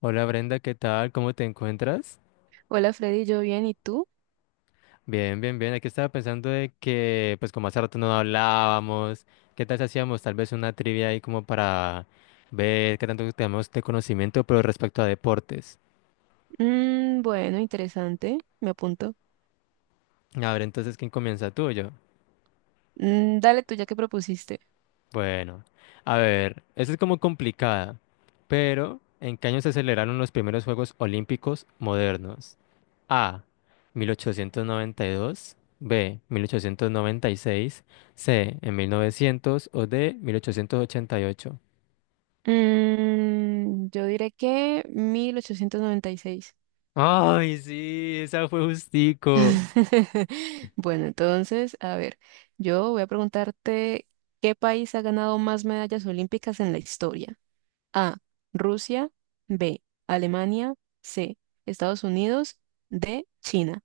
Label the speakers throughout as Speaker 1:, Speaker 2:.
Speaker 1: Hola Brenda, ¿qué tal? ¿Cómo te encuentras?
Speaker 2: Hola Freddy, yo bien, ¿y tú?
Speaker 1: Bien, bien, bien. Aquí estaba pensando de que, pues como hace rato no hablábamos, ¿qué tal si hacíamos tal vez una trivia ahí como para ver qué tanto tenemos de conocimiento, pero respecto a deportes?
Speaker 2: Bueno, interesante, me apunto.
Speaker 1: A ver, entonces, ¿quién comienza tú o yo?
Speaker 2: Dale tú ya que propusiste.
Speaker 1: Bueno, a ver, esa es como complicada, pero ¿en qué año se celebraron los primeros Juegos Olímpicos modernos? A. 1892. B. 1896. C. En 1900. O D. 1888.
Speaker 2: Yo diré que 1896.
Speaker 1: ¡Ay, sí! Esa fue justico.
Speaker 2: Bueno, entonces, a ver, yo voy a preguntarte, ¿qué país ha ganado más medallas olímpicas en la historia? A, Rusia. B, Alemania. C, Estados Unidos. D, China.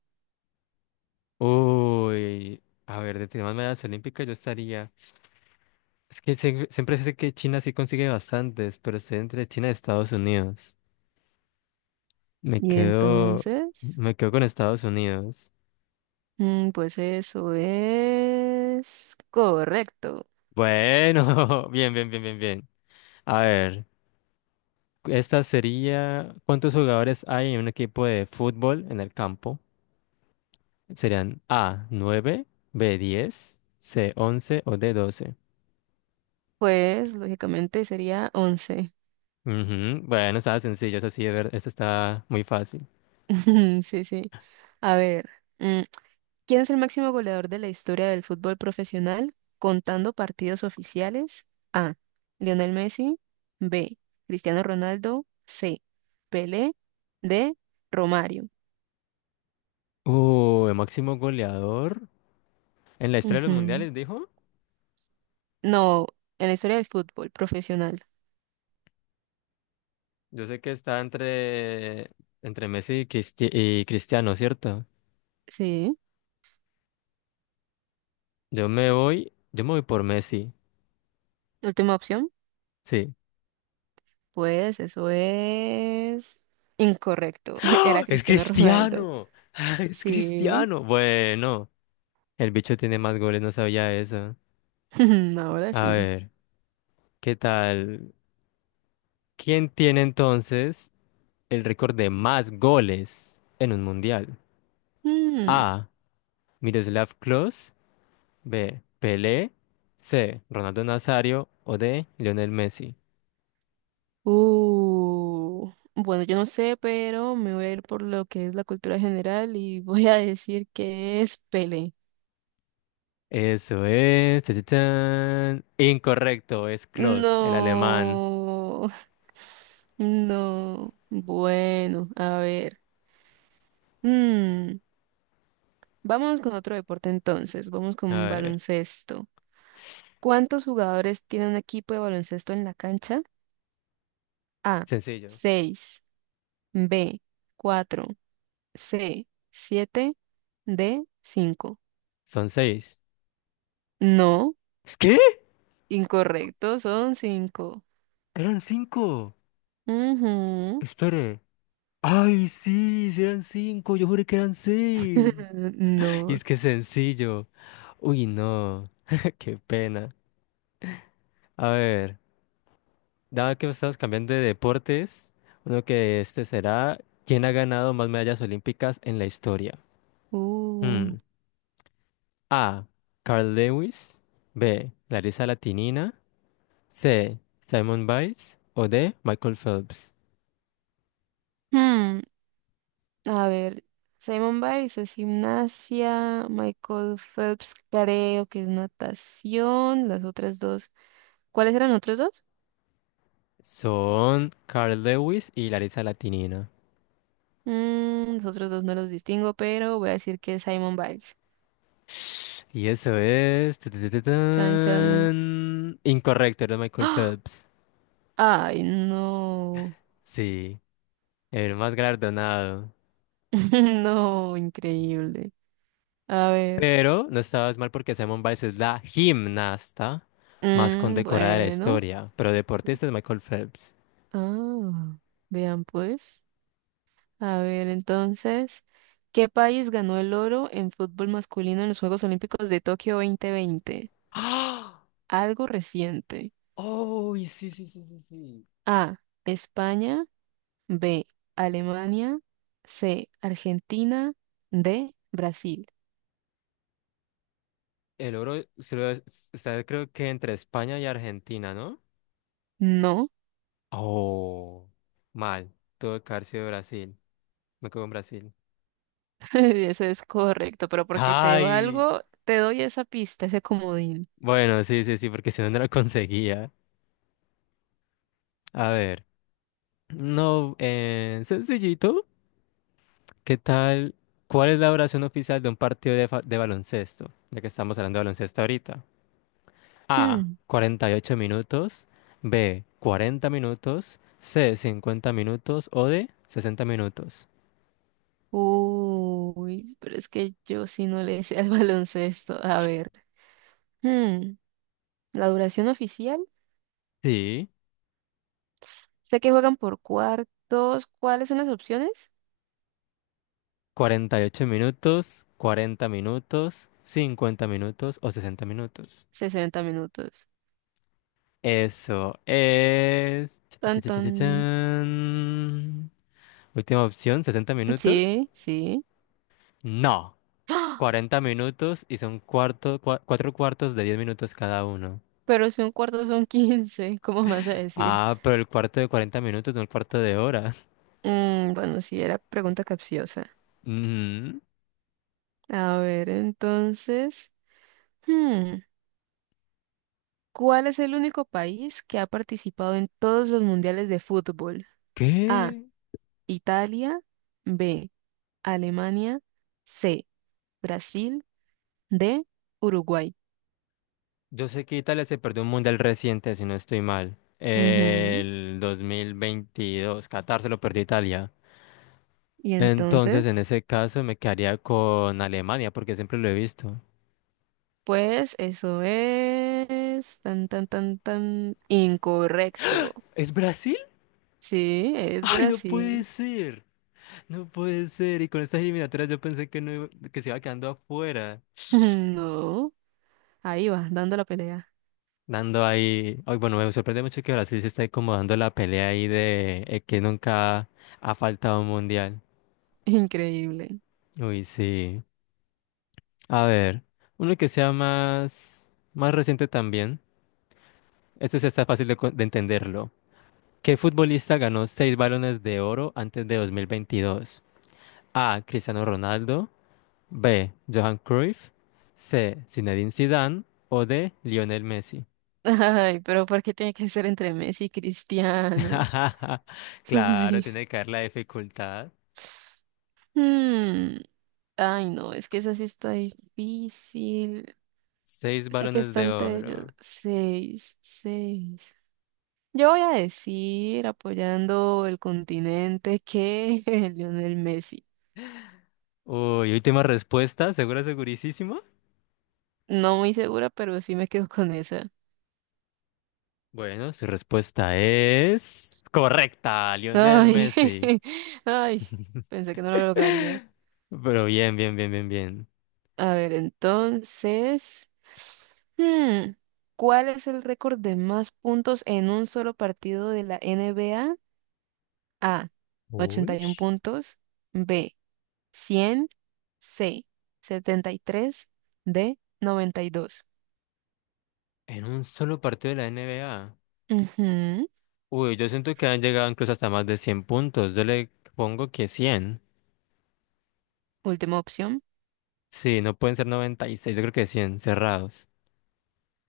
Speaker 1: Uy. A ver, de temas medallas olímpicas yo estaría. Es que siempre sé que China sí consigue bastantes, pero estoy entre China y Estados Unidos. Me
Speaker 2: Y
Speaker 1: quedo.
Speaker 2: entonces...
Speaker 1: Me quedo con Estados Unidos.
Speaker 2: Pues eso es correcto.
Speaker 1: Bueno, bien, bien, bien, bien, bien. A ver. Esta sería, ¿cuántos jugadores hay en un equipo de fútbol en el campo? Serían A, nueve. B, diez. C, once. O D, doce.
Speaker 2: Pues lógicamente sería 11.
Speaker 1: Ujú. Bueno, estaba sencillo, es así, de ver, esta está muy fácil.
Speaker 2: Sí, sí. A ver, mm, ¿quién es el máximo goleador de la historia del fútbol profesional contando partidos oficiales? A. Lionel Messi. B. Cristiano Ronaldo. C. Pelé. D. Romario.
Speaker 1: El máximo goleador en la historia de los
Speaker 2: Ujú.
Speaker 1: mundiales, dijo.
Speaker 2: No, en la historia del fútbol profesional.
Speaker 1: Yo sé que está entre Messi y Cristiano, ¿cierto?
Speaker 2: Sí.
Speaker 1: Yo me voy por Messi,
Speaker 2: Última opción.
Speaker 1: sí.
Speaker 2: Pues eso es incorrecto.
Speaker 1: ¡Ah!
Speaker 2: Era
Speaker 1: ¡Es
Speaker 2: Cristiano Ronaldo.
Speaker 1: Cristiano! ¡Es
Speaker 2: Sí.
Speaker 1: Cristiano! Bueno. El bicho tiene más goles, no sabía eso.
Speaker 2: Ahora
Speaker 1: A
Speaker 2: sí.
Speaker 1: ver, ¿qué tal? ¿Quién tiene entonces el récord de más goles en un mundial?
Speaker 2: Mm.
Speaker 1: A. Miroslav Klose. B. Pelé. C. Ronaldo Nazario. O D. Lionel Messi.
Speaker 2: Uh. Bueno, yo no sé, pero me voy a ir por lo que es la cultura general y voy a decir que es Pele.
Speaker 1: Eso es. Tachachán. Incorrecto, es Klose, el alemán.
Speaker 2: No. No. Bueno, a ver. Mm. Vamos con otro deporte entonces. Vamos con
Speaker 1: A ver,
Speaker 2: baloncesto. ¿Cuántos jugadores tiene un equipo de baloncesto en la cancha? A,
Speaker 1: sencillo.
Speaker 2: seis. B, cuatro. C, siete. D, 5.
Speaker 1: Son seis.
Speaker 2: No,
Speaker 1: ¿Qué?
Speaker 2: incorrecto, son 5.
Speaker 1: Eran cinco. Espere. Ay, sí, sí eran cinco, yo juré que eran seis. Y
Speaker 2: No.
Speaker 1: es que es sencillo. Uy, no, qué pena. A ver, dado que estamos cambiando de deportes, uno que este será, ¿quién ha ganado más medallas olímpicas en la historia? Hmm.
Speaker 2: Uh.
Speaker 1: A. Carl Lewis. B. Larisa Latinina. C. Simon Biles. O D. Michael Phelps.
Speaker 2: Hmm, A ver, Simon Biles es gimnasia, Michael Phelps creo que es natación, las otras dos. ¿Cuáles eran otros dos?
Speaker 1: Son Carl Lewis y Larisa Latinina.
Speaker 2: Los otros dos no los distingo, pero voy a decir que es Simon Biles.
Speaker 1: Y eso es: tu,
Speaker 2: Chan, chan.
Speaker 1: tan. Incorrecto, era Michael
Speaker 2: ¡Ah!
Speaker 1: Phelps.
Speaker 2: Ay, no.
Speaker 1: Sí, el más galardonado.
Speaker 2: No, increíble. A ver.
Speaker 1: Pero no estabas mal porque Simone Biles es la gimnasta más
Speaker 2: Mm,
Speaker 1: condecorada de la
Speaker 2: bueno.
Speaker 1: historia. Pero deportista es Michael Phelps.
Speaker 2: Ah, vean pues. A ver, entonces, ¿qué país ganó el oro en fútbol masculino en los Juegos Olímpicos de Tokio 2020?
Speaker 1: ¡Ah!
Speaker 2: Algo reciente.
Speaker 1: ¡Oh! Y sí, sí, sí, sí, sí.
Speaker 2: A, España. B, Alemania. C, Argentina. D, Brasil.
Speaker 1: El oro está, creo que entre España y Argentina, ¿no?
Speaker 2: No,
Speaker 1: Oh, mal. Tuvo que haber sido Brasil. Me quedo en Brasil.
Speaker 2: eso es correcto, pero porque te
Speaker 1: ¡Ay!
Speaker 2: valgo, te doy esa pista, ese comodín.
Speaker 1: Bueno, sí, sí, sí, porque si no, no lo conseguía. A ver, no, sencillito, ¿qué tal? ¿Cuál es la oración oficial de un partido de baloncesto? Ya que estamos hablando de baloncesto ahorita. A,
Speaker 2: Mm.
Speaker 1: 48 minutos. B, 40 minutos. C, 50 minutos. O D, 60 minutos.
Speaker 2: Uy, pero es que yo sí no le sé al baloncesto. A ver, Mm. la duración oficial,
Speaker 1: Sí,
Speaker 2: sé que juegan por cuartos. ¿Cuáles son las opciones?
Speaker 1: 48 minutos, 40 minutos, 50 minutos o 60 minutos.
Speaker 2: 60 minutos.
Speaker 1: Eso es. Cha, cha,
Speaker 2: Tan,
Speaker 1: cha, cha,
Speaker 2: tan.
Speaker 1: cha, chan. Última opción, 60 minutos.
Speaker 2: Sí, sí.
Speaker 1: No,
Speaker 2: ¡Ah!
Speaker 1: 40 minutos y son cuarto, cuatro cuartos de 10 minutos cada uno.
Speaker 2: Pero si un cuarto son 15, ¿cómo me vas a decir?
Speaker 1: Ah, pero el cuarto de 40 minutos, no el cuarto de hora.
Speaker 2: Bueno, sí, era pregunta capciosa.
Speaker 1: Mm.
Speaker 2: A ver, entonces. Hmm. ¿Cuál es el único país que ha participado en todos los mundiales de fútbol? A.
Speaker 1: ¿Qué?
Speaker 2: Italia. B. Alemania. C. Brasil. D. Uruguay.
Speaker 1: Yo sé que Italia se perdió un mundial reciente, si no estoy mal.
Speaker 2: Ujú.
Speaker 1: El 2022. Qatar se lo perdió Italia.
Speaker 2: Y
Speaker 1: Entonces, en
Speaker 2: entonces,
Speaker 1: ese caso, me quedaría con Alemania, porque siempre lo he visto.
Speaker 2: pues eso es tan, tan, tan, tan incorrecto.
Speaker 1: ¿Es Brasil?
Speaker 2: Sí, es
Speaker 1: Ay, no puede
Speaker 2: Brasil.
Speaker 1: ser. No puede ser. Y con estas eliminatorias yo pensé que no iba- que se iba quedando afuera.
Speaker 2: No, ahí va, dando la pelea.
Speaker 1: Dando ahí. Ay, bueno, me sorprende mucho que Brasil se esté como dando la pelea ahí de que nunca ha faltado un mundial.
Speaker 2: Increíble.
Speaker 1: Uy, sí. A ver, uno que sea más reciente también. Esto sí está fácil de entenderlo. ¿Qué futbolista ganó seis balones de oro antes de 2022? A. Cristiano Ronaldo. B. Johan Cruyff. C. Zinedine Zidane. O D. Lionel Messi.
Speaker 2: Ay, pero ¿por qué tiene que ser entre Messi y Cristiano? Eso es
Speaker 1: Claro,
Speaker 2: muy...
Speaker 1: tiene que haber la dificultad.
Speaker 2: Hmm, ay, no, es que esa sí está difícil.
Speaker 1: Seis
Speaker 2: Sé que
Speaker 1: balones
Speaker 2: está
Speaker 1: de
Speaker 2: entre ellos.
Speaker 1: oro.
Speaker 2: Seis, seis. Yo voy a decir, apoyando el continente, que Lionel Messi.
Speaker 1: Uy, última respuesta. ¿Segura, segurísima?
Speaker 2: No muy segura, pero sí me quedo con esa.
Speaker 1: Bueno, su respuesta es correcta, Lionel
Speaker 2: Ay,
Speaker 1: Messi.
Speaker 2: ay, pensé que no lo lograría.
Speaker 1: Pero bien, bien, bien, bien, bien.
Speaker 2: A ver, entonces, hmm, ¿cuál es el récord de más puntos en un solo partido de la NBA? A,
Speaker 1: Uy.
Speaker 2: 81 puntos. B, cien. C, 73. D, 92.
Speaker 1: En un solo partido de la NBA.
Speaker 2: Ujú.
Speaker 1: Uy, yo siento que han llegado incluso hasta más de 100 puntos. Yo le pongo que 100.
Speaker 2: Última opción.
Speaker 1: Sí, no pueden ser noventa y seis. Yo creo que cien cerrados.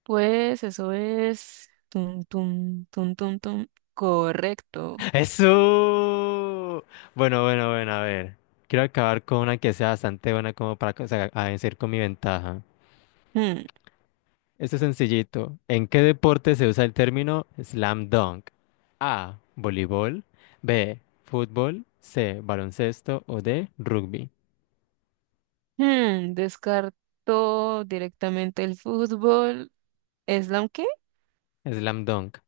Speaker 2: Pues eso es... Tum, tum, tum, tum, tum. Correcto.
Speaker 1: ¡Eso! Bueno, bueno, bueno, a ver. Quiero acabar con una que sea bastante buena como para a vencer con mi ventaja.
Speaker 2: Hmm.
Speaker 1: Esto es sencillito. ¿En qué deporte se usa el término slam dunk? A. Voleibol. B. Fútbol. C. Baloncesto. O D. Rugby.
Speaker 2: Descartó directamente el fútbol. ¿Islam qué?
Speaker 1: Slam dunk.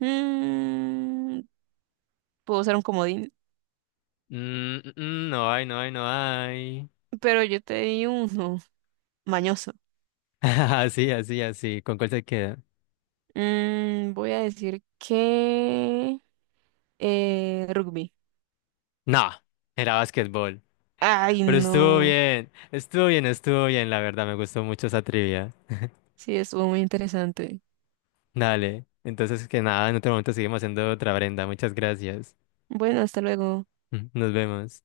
Speaker 2: Mm, puedo usar un comodín,
Speaker 1: No hay, no hay, no hay.
Speaker 2: pero yo te di uno. Mañoso.
Speaker 1: Así, así, así. ¿Con cuál se queda?
Speaker 2: Voy a decir que rugby.
Speaker 1: No, era básquetbol.
Speaker 2: Ay,
Speaker 1: Pero estuvo
Speaker 2: no.
Speaker 1: bien, estuvo bien, estuvo bien, la verdad, me gustó mucho esa trivia.
Speaker 2: Sí, estuvo muy interesante.
Speaker 1: Dale, entonces que nada, en otro momento seguimos haciendo otra, Brenda, muchas gracias.
Speaker 2: Bueno, hasta luego.
Speaker 1: Nos vemos.